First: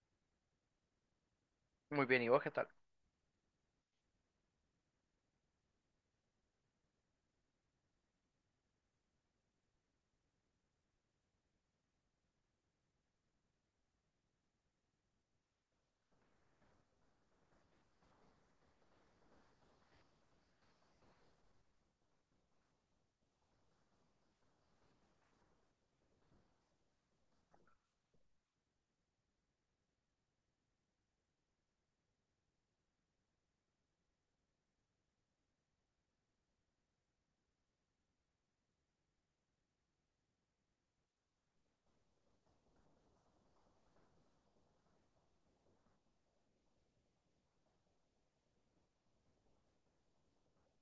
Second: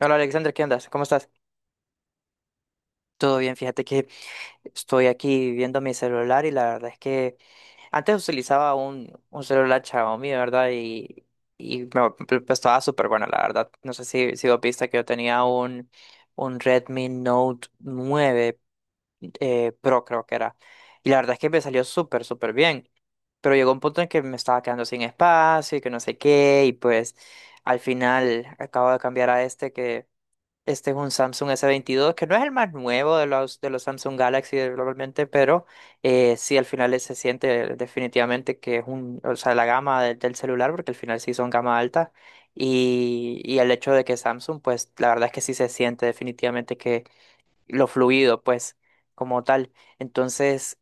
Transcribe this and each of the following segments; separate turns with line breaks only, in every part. Hola Alexander, ¿qué andas? ¿Cómo estás?
Muy bien, ¿y vos qué tal?
Todo bien, fíjate que estoy aquí viendo mi celular y la verdad es que antes utilizaba un celular Xiaomi, ¿verdad? Y estaba súper bueno, la verdad. No sé si vos viste que yo tenía un Redmi Note 9 Pro, creo que era. Y la verdad es que me salió súper bien. Pero llegó un punto en que me estaba quedando sin espacio y que no sé qué. Y pues al final acabo de cambiar a este. Es un Samsung s veintidós que no es el más nuevo de los Samsung Galaxy globalmente, pero sí al final se siente definitivamente que es un, o sea, la gama del celular, porque al final sí son gama alta, y el hecho de que Samsung, pues la verdad es que sí se siente definitivamente que lo fluido, pues como tal. Entonces,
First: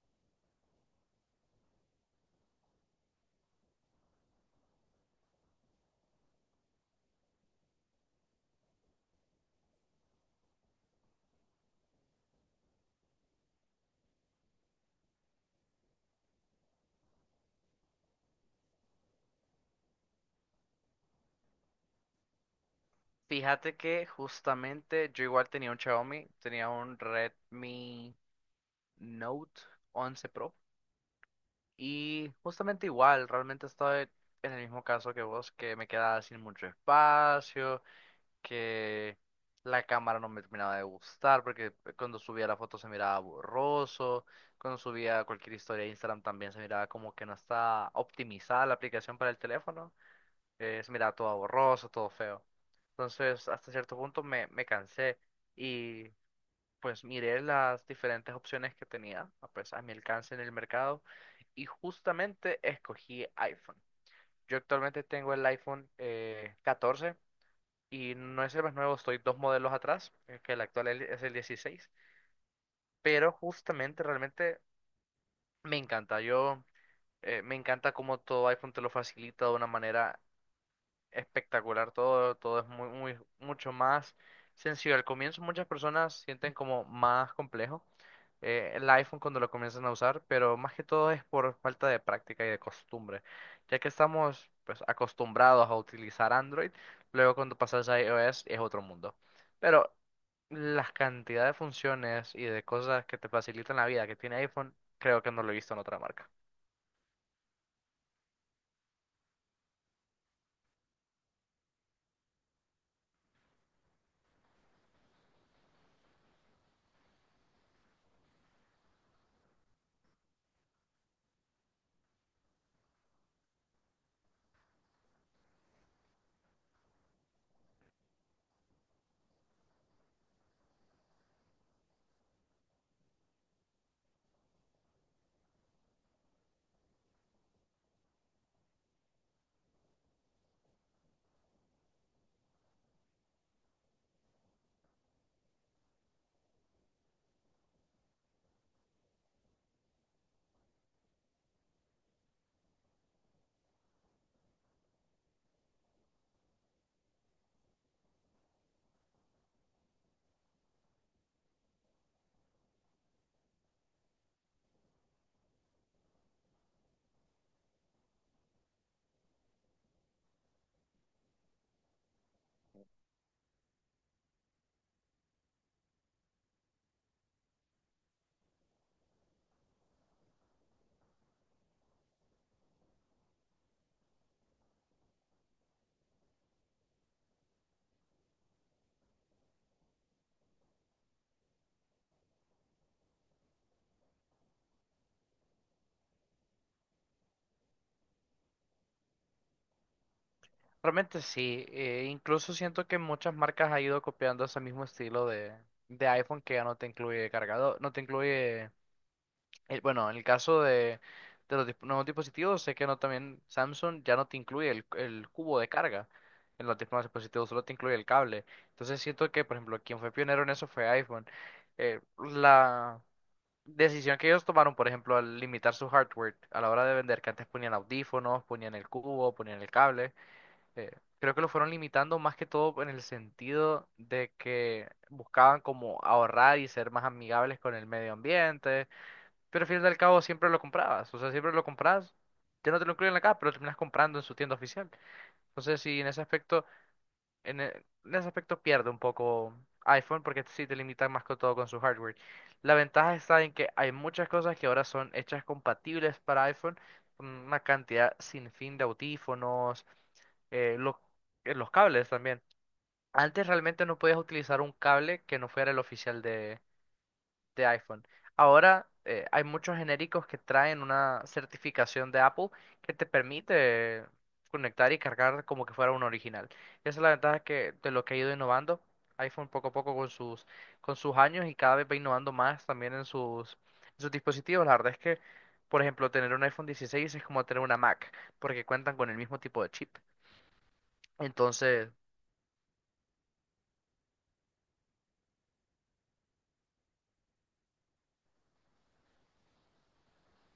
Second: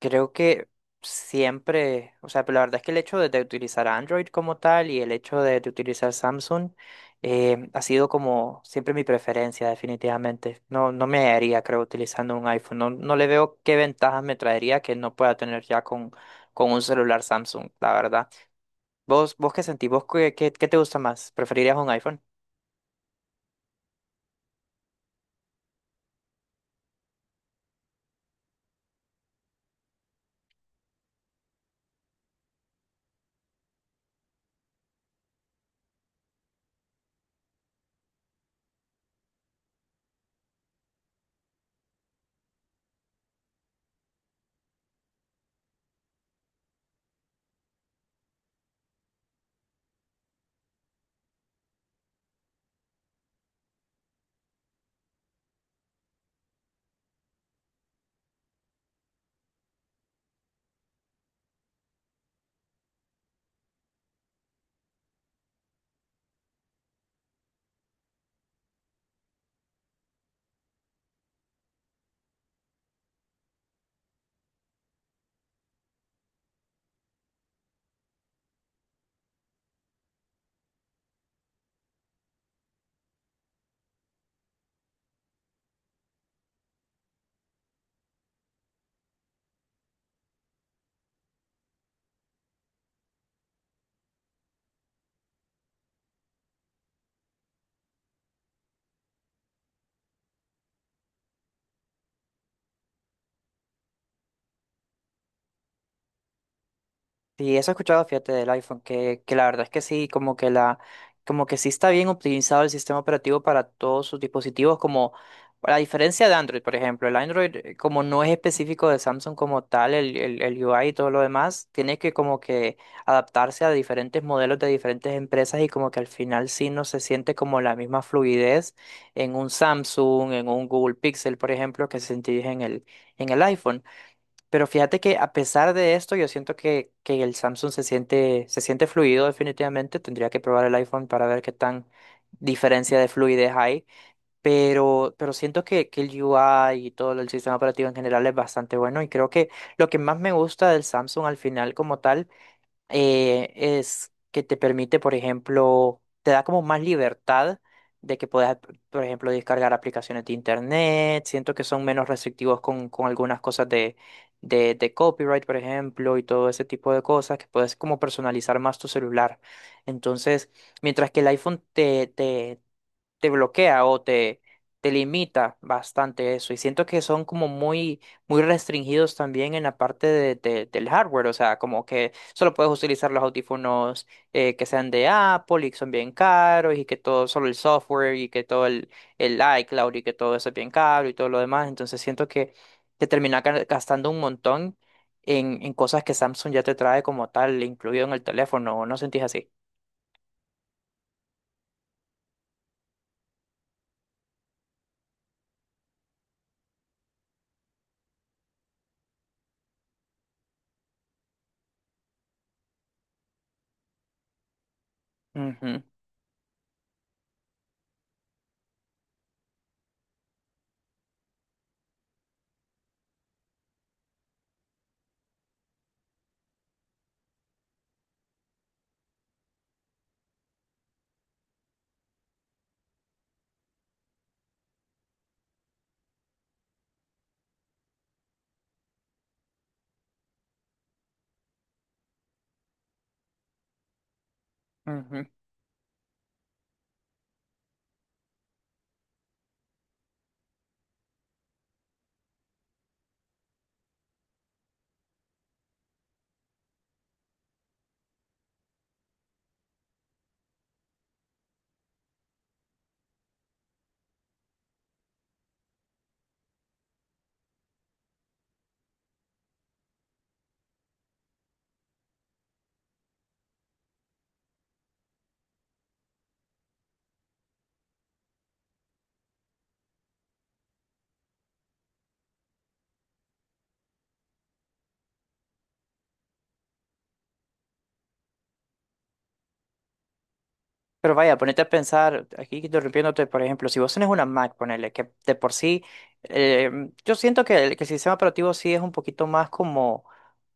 Creo que siempre, o sea, pero la verdad es que el hecho de utilizar Android como tal y el hecho de utilizar Samsung ha sido como siempre mi preferencia, definitivamente. No, no me haría, creo, utilizando un iPhone. No, no le veo qué ventajas me traería que no pueda tener ya con un celular Samsung, la verdad. ¿Vos, vos qué sentís? ¿Vos qué, qué, qué te gusta más? ¿Preferirías un iPhone?
Fíjate que justamente yo igual tenía un Xiaomi, tenía un Redmi Note 11 Pro. Y justamente igual, realmente estaba en el mismo caso que vos, que me quedaba sin mucho espacio, que la cámara no me terminaba de gustar porque cuando subía la foto se miraba borroso, cuando subía cualquier historia a Instagram también se miraba como que no estaba optimizada la aplicación para el teléfono. Se miraba todo borroso, todo feo. Entonces, hasta cierto punto me cansé y pues miré las diferentes opciones que tenía, pues a mi alcance en el mercado, y justamente escogí iPhone. Yo actualmente tengo el iPhone 14, y no es el más nuevo, estoy dos modelos atrás, que el actual es el 16, pero justamente realmente me encanta. Yo Me encanta cómo todo iPhone te lo facilita de una manera espectacular. Todo, todo es muy, muy, mucho más sencillo. Al comienzo muchas personas sienten como más complejo el iPhone cuando lo comienzan a usar, pero más que todo es por falta de práctica y de costumbre, ya que estamos pues acostumbrados a utilizar Android, luego cuando pasas a iOS es otro mundo. Pero las cantidad de funciones y de cosas que te facilitan la vida que tiene iPhone, creo que no lo he visto en otra marca.
Sí, eso he escuchado, fíjate, del iPhone, que la verdad es que sí, como que la, como que sí está bien optimizado el sistema operativo para todos sus dispositivos, como a diferencia de Android, por ejemplo, el Android, como no es específico de Samsung como tal, el UI y todo lo demás, tiene que como que adaptarse a diferentes modelos de diferentes empresas y como que al final sí no se siente como la misma fluidez en un Samsung, en un Google Pixel, por ejemplo, que se sentís en el iPhone. Pero fíjate que a pesar de esto, yo siento que el Samsung se siente fluido definitivamente. Tendría que probar el iPhone para ver qué tan diferencia de fluidez hay. Pero siento que el UI y todo el sistema operativo en general es bastante bueno. Y creo que lo que más me gusta del Samsung al final como tal es que te permite, por ejemplo, te da como más libertad de que puedas, por ejemplo, descargar aplicaciones de internet. Siento que son menos restrictivos con algunas cosas de copyright, por ejemplo, y todo ese tipo de cosas, que puedes como personalizar más tu celular. Entonces, mientras que el iPhone te bloquea o te limita bastante eso. Y siento que son como muy restringidos también en la parte de, del hardware. O sea, como que solo puedes utilizar los audífonos que sean de Apple y que son bien caros y que todo, solo el software y que todo el iCloud y que todo eso es bien caro y todo lo demás. Entonces siento que te termina gastando un montón. En cosas que Samsung ya te trae como tal, incluido en el teléfono, ¿o no sentís así?
Realmente sí, incluso siento que muchas marcas han ido copiando ese mismo estilo de iPhone, que ya no te incluye cargador, no te incluye, bueno, en el caso de los nuevos dispositivos, sé que no, también Samsung ya no te incluye el cubo de
Ujú,
carga, en los nuevos dispositivos solo te incluye el cable. Entonces siento que, por ejemplo, quien fue pionero en eso fue iPhone. La decisión que ellos tomaron, por ejemplo, al limitar su hardware a la hora de vender, que antes ponían audífonos, ponían el cubo, ponían el cable, eh, creo que lo fueron limitando más que todo en el sentido de que buscaban como ahorrar y ser más amigables con el medio ambiente, pero al fin y al cabo siempre lo comprabas, o sea, siempre lo compras, ya no te lo incluyen acá, pero lo terminas comprando en su tienda oficial.
ujú.
Entonces, sí, en ese aspecto, en ese aspecto pierde un poco iPhone porque sí te limitan más que todo con su hardware. La ventaja está en que hay muchas cosas que ahora son hechas compatibles para iPhone, una cantidad sin fin de audífonos, eh, los, los cables también. Antes realmente no podías utilizar un cable que no fuera el oficial de iPhone. Ahora hay muchos genéricos que traen una certificación de Apple que te permite conectar y cargar como que fuera un original. Esa es la ventaja, que, de lo que ha ido innovando iPhone poco a poco con sus años, y cada vez va innovando más también en sus dispositivos. La verdad es que, por ejemplo, tener un iPhone 16 es como tener una Mac porque cuentan con el mismo tipo de chip.
Pero vaya, ponete a
Entonces,
pensar, aquí interrumpiéndote, por ejemplo, si vos tenés una Mac, ponele, que de por sí, eh, yo siento que el sistema operativo sí es un poquito más como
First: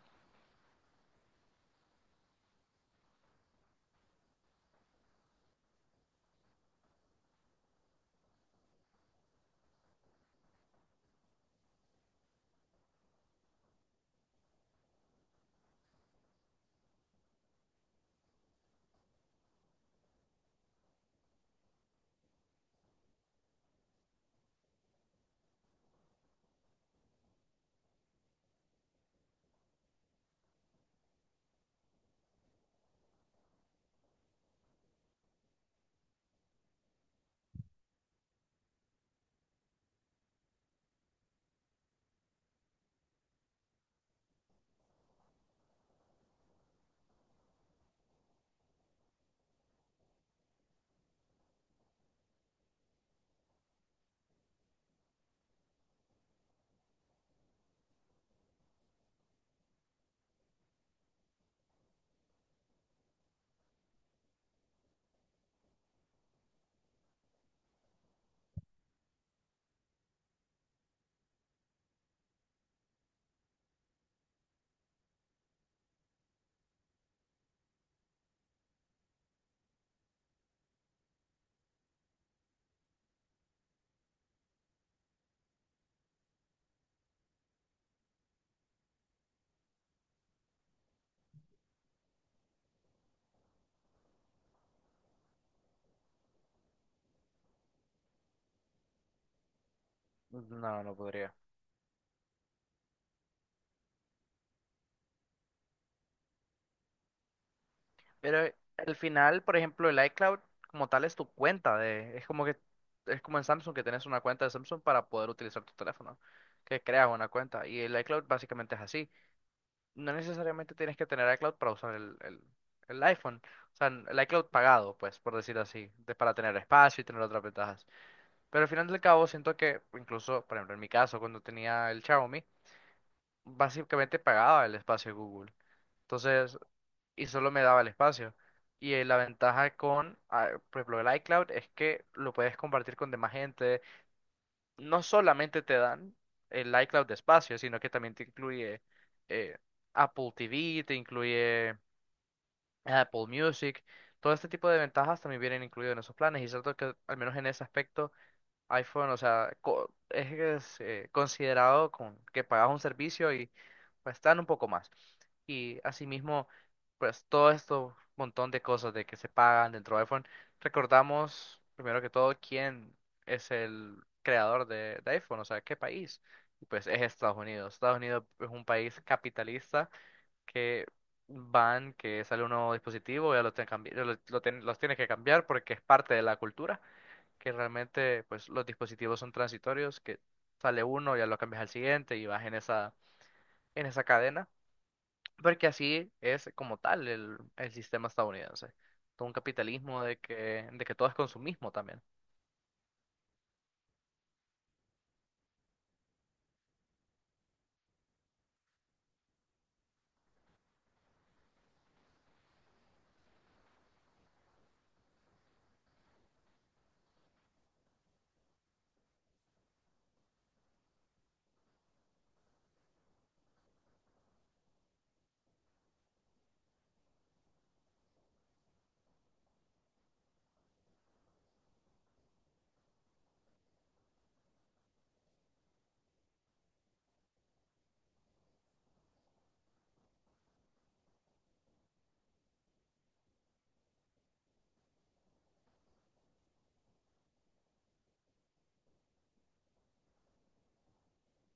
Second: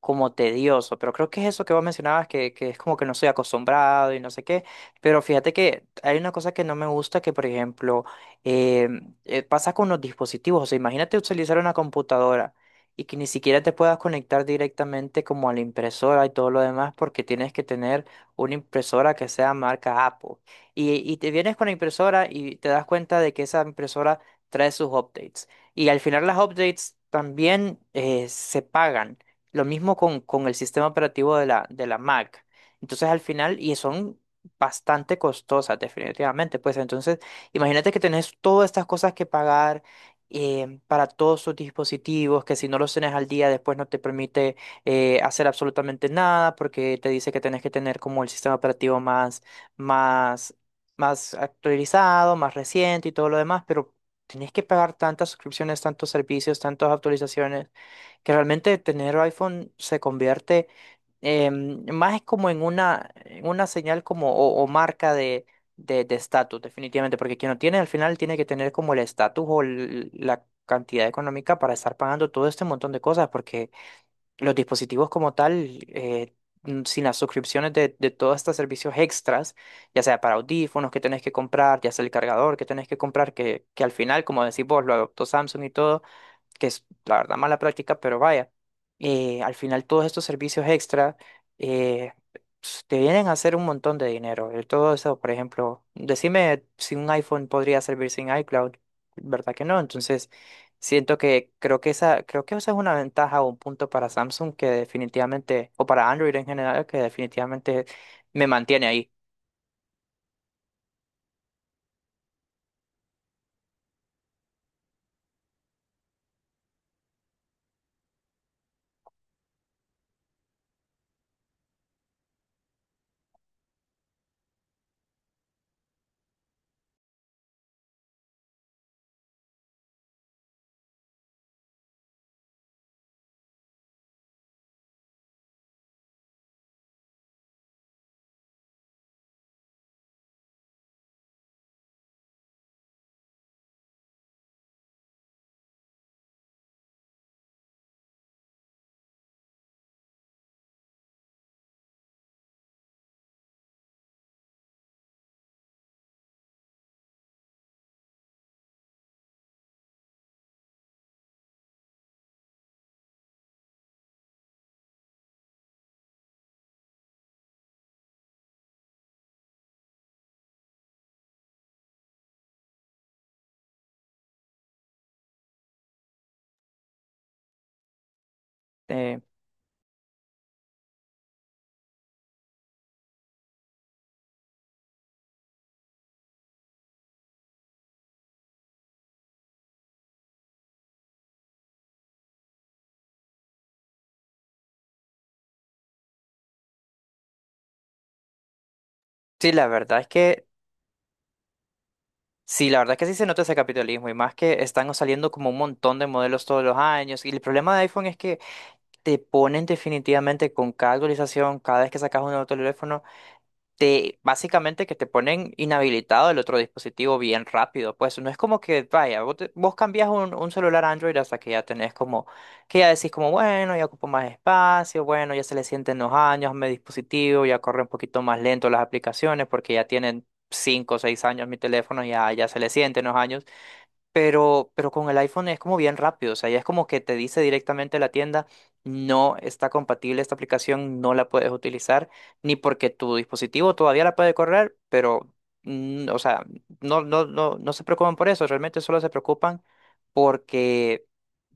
como tedioso, pero creo que es eso que vos mencionabas, que es como que no estoy acostumbrado y no sé qué, pero fíjate que hay una cosa que no me gusta, que por ejemplo eh, pasa con los dispositivos, o sea, imagínate utilizar una computadora y que ni siquiera te puedas conectar directamente como a la impresora y todo lo demás, porque tienes que tener una impresora que sea marca Apple. Y te vienes con la impresora y te das cuenta de que esa impresora trae sus updates. Y al final las updates también se pagan. Lo mismo con el sistema operativo de la Mac. Entonces, al final, y son bastante costosas, definitivamente. Pues entonces, imagínate que tenés todas estas cosas que pagar para todos sus dispositivos, que si no los tenés al día, después no te permite hacer absolutamente nada, porque te dice que tenés que tener como el sistema operativo más, más actualizado, más reciente y todo lo demás, pero tenés que pagar tantas suscripciones, tantos servicios, tantas actualizaciones que realmente tener iPhone se convierte más es como en una señal como o marca de estatus, definitivamente, porque quien lo tiene al final tiene que tener como el estatus o la cantidad económica para estar pagando todo este montón de cosas, porque los dispositivos como tal, sin las suscripciones de todos estos servicios extras, ya sea para audífonos que tenés que comprar, ya sea el cargador que tenés que comprar, que al final, como decís vos, lo adoptó Samsung y todo que es la verdad mala práctica, pero vaya, al final todos estos servicios extra eh, te vienen a hacer un montón de dinero. Todo eso, por ejemplo, decime si un iPhone podría servir sin iCloud, ¿verdad que no? Entonces,
no, no
siento
podría.
que creo que esa es una ventaja o un punto para Samsung que definitivamente, o para Android en general, que definitivamente
Pero
me mantiene
al
ahí.
final, por ejemplo, el iCloud como tal es tu cuenta de, es como que es como en Samsung, que tienes una cuenta de Samsung para poder utilizar tu teléfono, que creas una cuenta, y el iCloud básicamente es así. No necesariamente tienes que tener iCloud para usar el iPhone, o sea, el iCloud pagado, pues, por decir así, para tener espacio y tener otras ventajas. Pero al final del cabo siento que incluso, por ejemplo, en mi caso cuando tenía el Xiaomi, básicamente pagaba el espacio de Google. Entonces, y solo me daba el espacio. Y la ventaja con, por ejemplo, el iCloud es que lo puedes compartir con demás gente. No solamente te dan el iCloud de espacio, sino que también te incluye eh, Apple TV, te incluye Apple Music. Todo este tipo de ventajas también vienen incluidos en esos planes. Y es cierto que, al menos en ese aspecto, iPhone, o sea, considerado con que pagas un servicio y pues dan un poco más. Y asimismo, pues todo esto montón de cosas de que se pagan dentro de iPhone. Recordamos, primero que todo, quién es el creador de iPhone, o sea, qué país. Y pues es Estados Unidos. Estados Unidos es un país
Eh,
capitalista que van, que sale un nuevo dispositivo, ya lo tienen los tiene que cambiar porque es parte de la cultura, que realmente pues los dispositivos son transitorios, que sale uno, ya lo cambias al siguiente y vas en esa cadena. Porque así es como tal el sistema estadounidense. Todo un
sí, la verdad
capitalismo
es
de
que
de que todo es consumismo también.
sí, la verdad que sí se nota ese capitalismo y más que están saliendo como un montón de modelos todos los años. Y el problema de iPhone es que te ponen definitivamente con cada actualización, cada vez que sacas un nuevo teléfono te básicamente que te ponen inhabilitado el otro dispositivo bien rápido. Pues no es como que, vaya, vos, vos cambias un celular Android hasta que ya tenés como, que ya decís como, bueno, ya ocupo más espacio, bueno, ya se le sienten los años a mi dispositivo, ya corre un poquito más lento las aplicaciones porque ya tienen 5 o 6 años mi teléfono, ya, ya se le sienten los años. Pero con el iPhone es como bien rápido, o sea, ya es como que te dice directamente la tienda, no está compatible esta aplicación, no la puedes utilizar, ni porque tu dispositivo todavía la puede correr, pero, mm, o sea, no, no, no, no se preocupan por eso, realmente solo se preocupan porque,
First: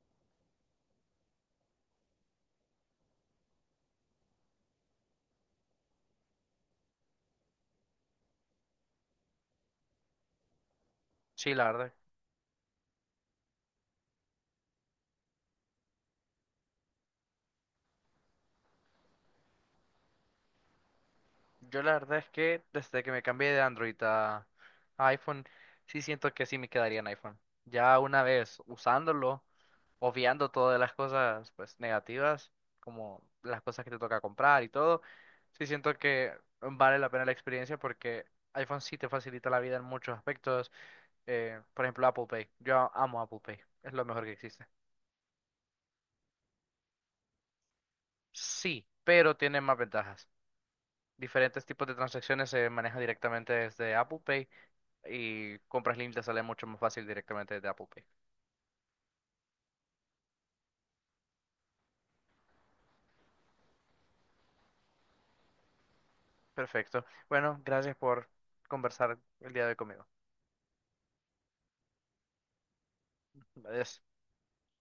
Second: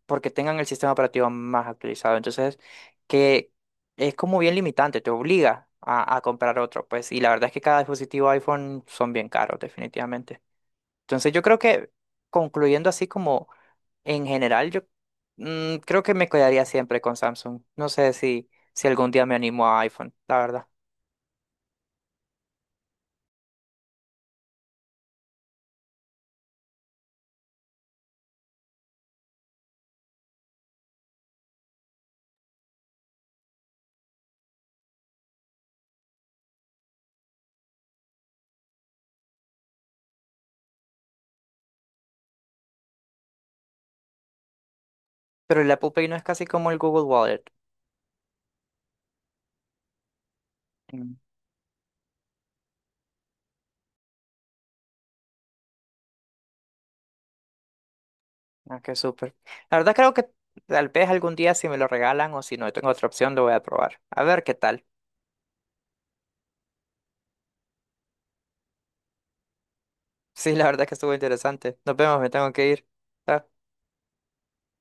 porque tengan el sistema operativo más actualizado. Entonces, que es como bien limitante, te obliga a comprar otro, pues, y la verdad es que cada dispositivo iPhone son bien caros, definitivamente. Entonces yo
Sí,
creo
la
que
verdad.
concluyendo así como en general, yo creo que me quedaría siempre con Samsung. No sé si, si algún día me animo a iPhone, la verdad.
Yo la verdad es que desde que me cambié de Android a iPhone, sí siento que sí me quedaría en iPhone. Ya una vez usándolo, obviando todas las cosas pues negativas, como las cosas que te toca comprar y todo, sí siento que vale la pena la experiencia porque iPhone sí te facilita la vida en muchos aspectos. Por ejemplo, Apple Pay. Yo amo Apple Pay. Es lo mejor que existe.
Pero el Apple Pay no es casi como el Google Wallet.
Sí, pero tiene más ventajas.
Mm,
Diferentes tipos de transacciones se manejan directamente desde Apple Pay, y compras líneas sale mucho más fácil directamente desde Apple Pay.
ah, qué súper. La verdad creo que tal vez algún día si me lo regalan o si no tengo otra opción lo voy a probar. A ver qué tal.
Perfecto. Bueno, gracias por conversar el día de hoy conmigo.
Sí, la verdad que estuvo interesante. Nos vemos, me tengo que ir. Chao.
Adiós.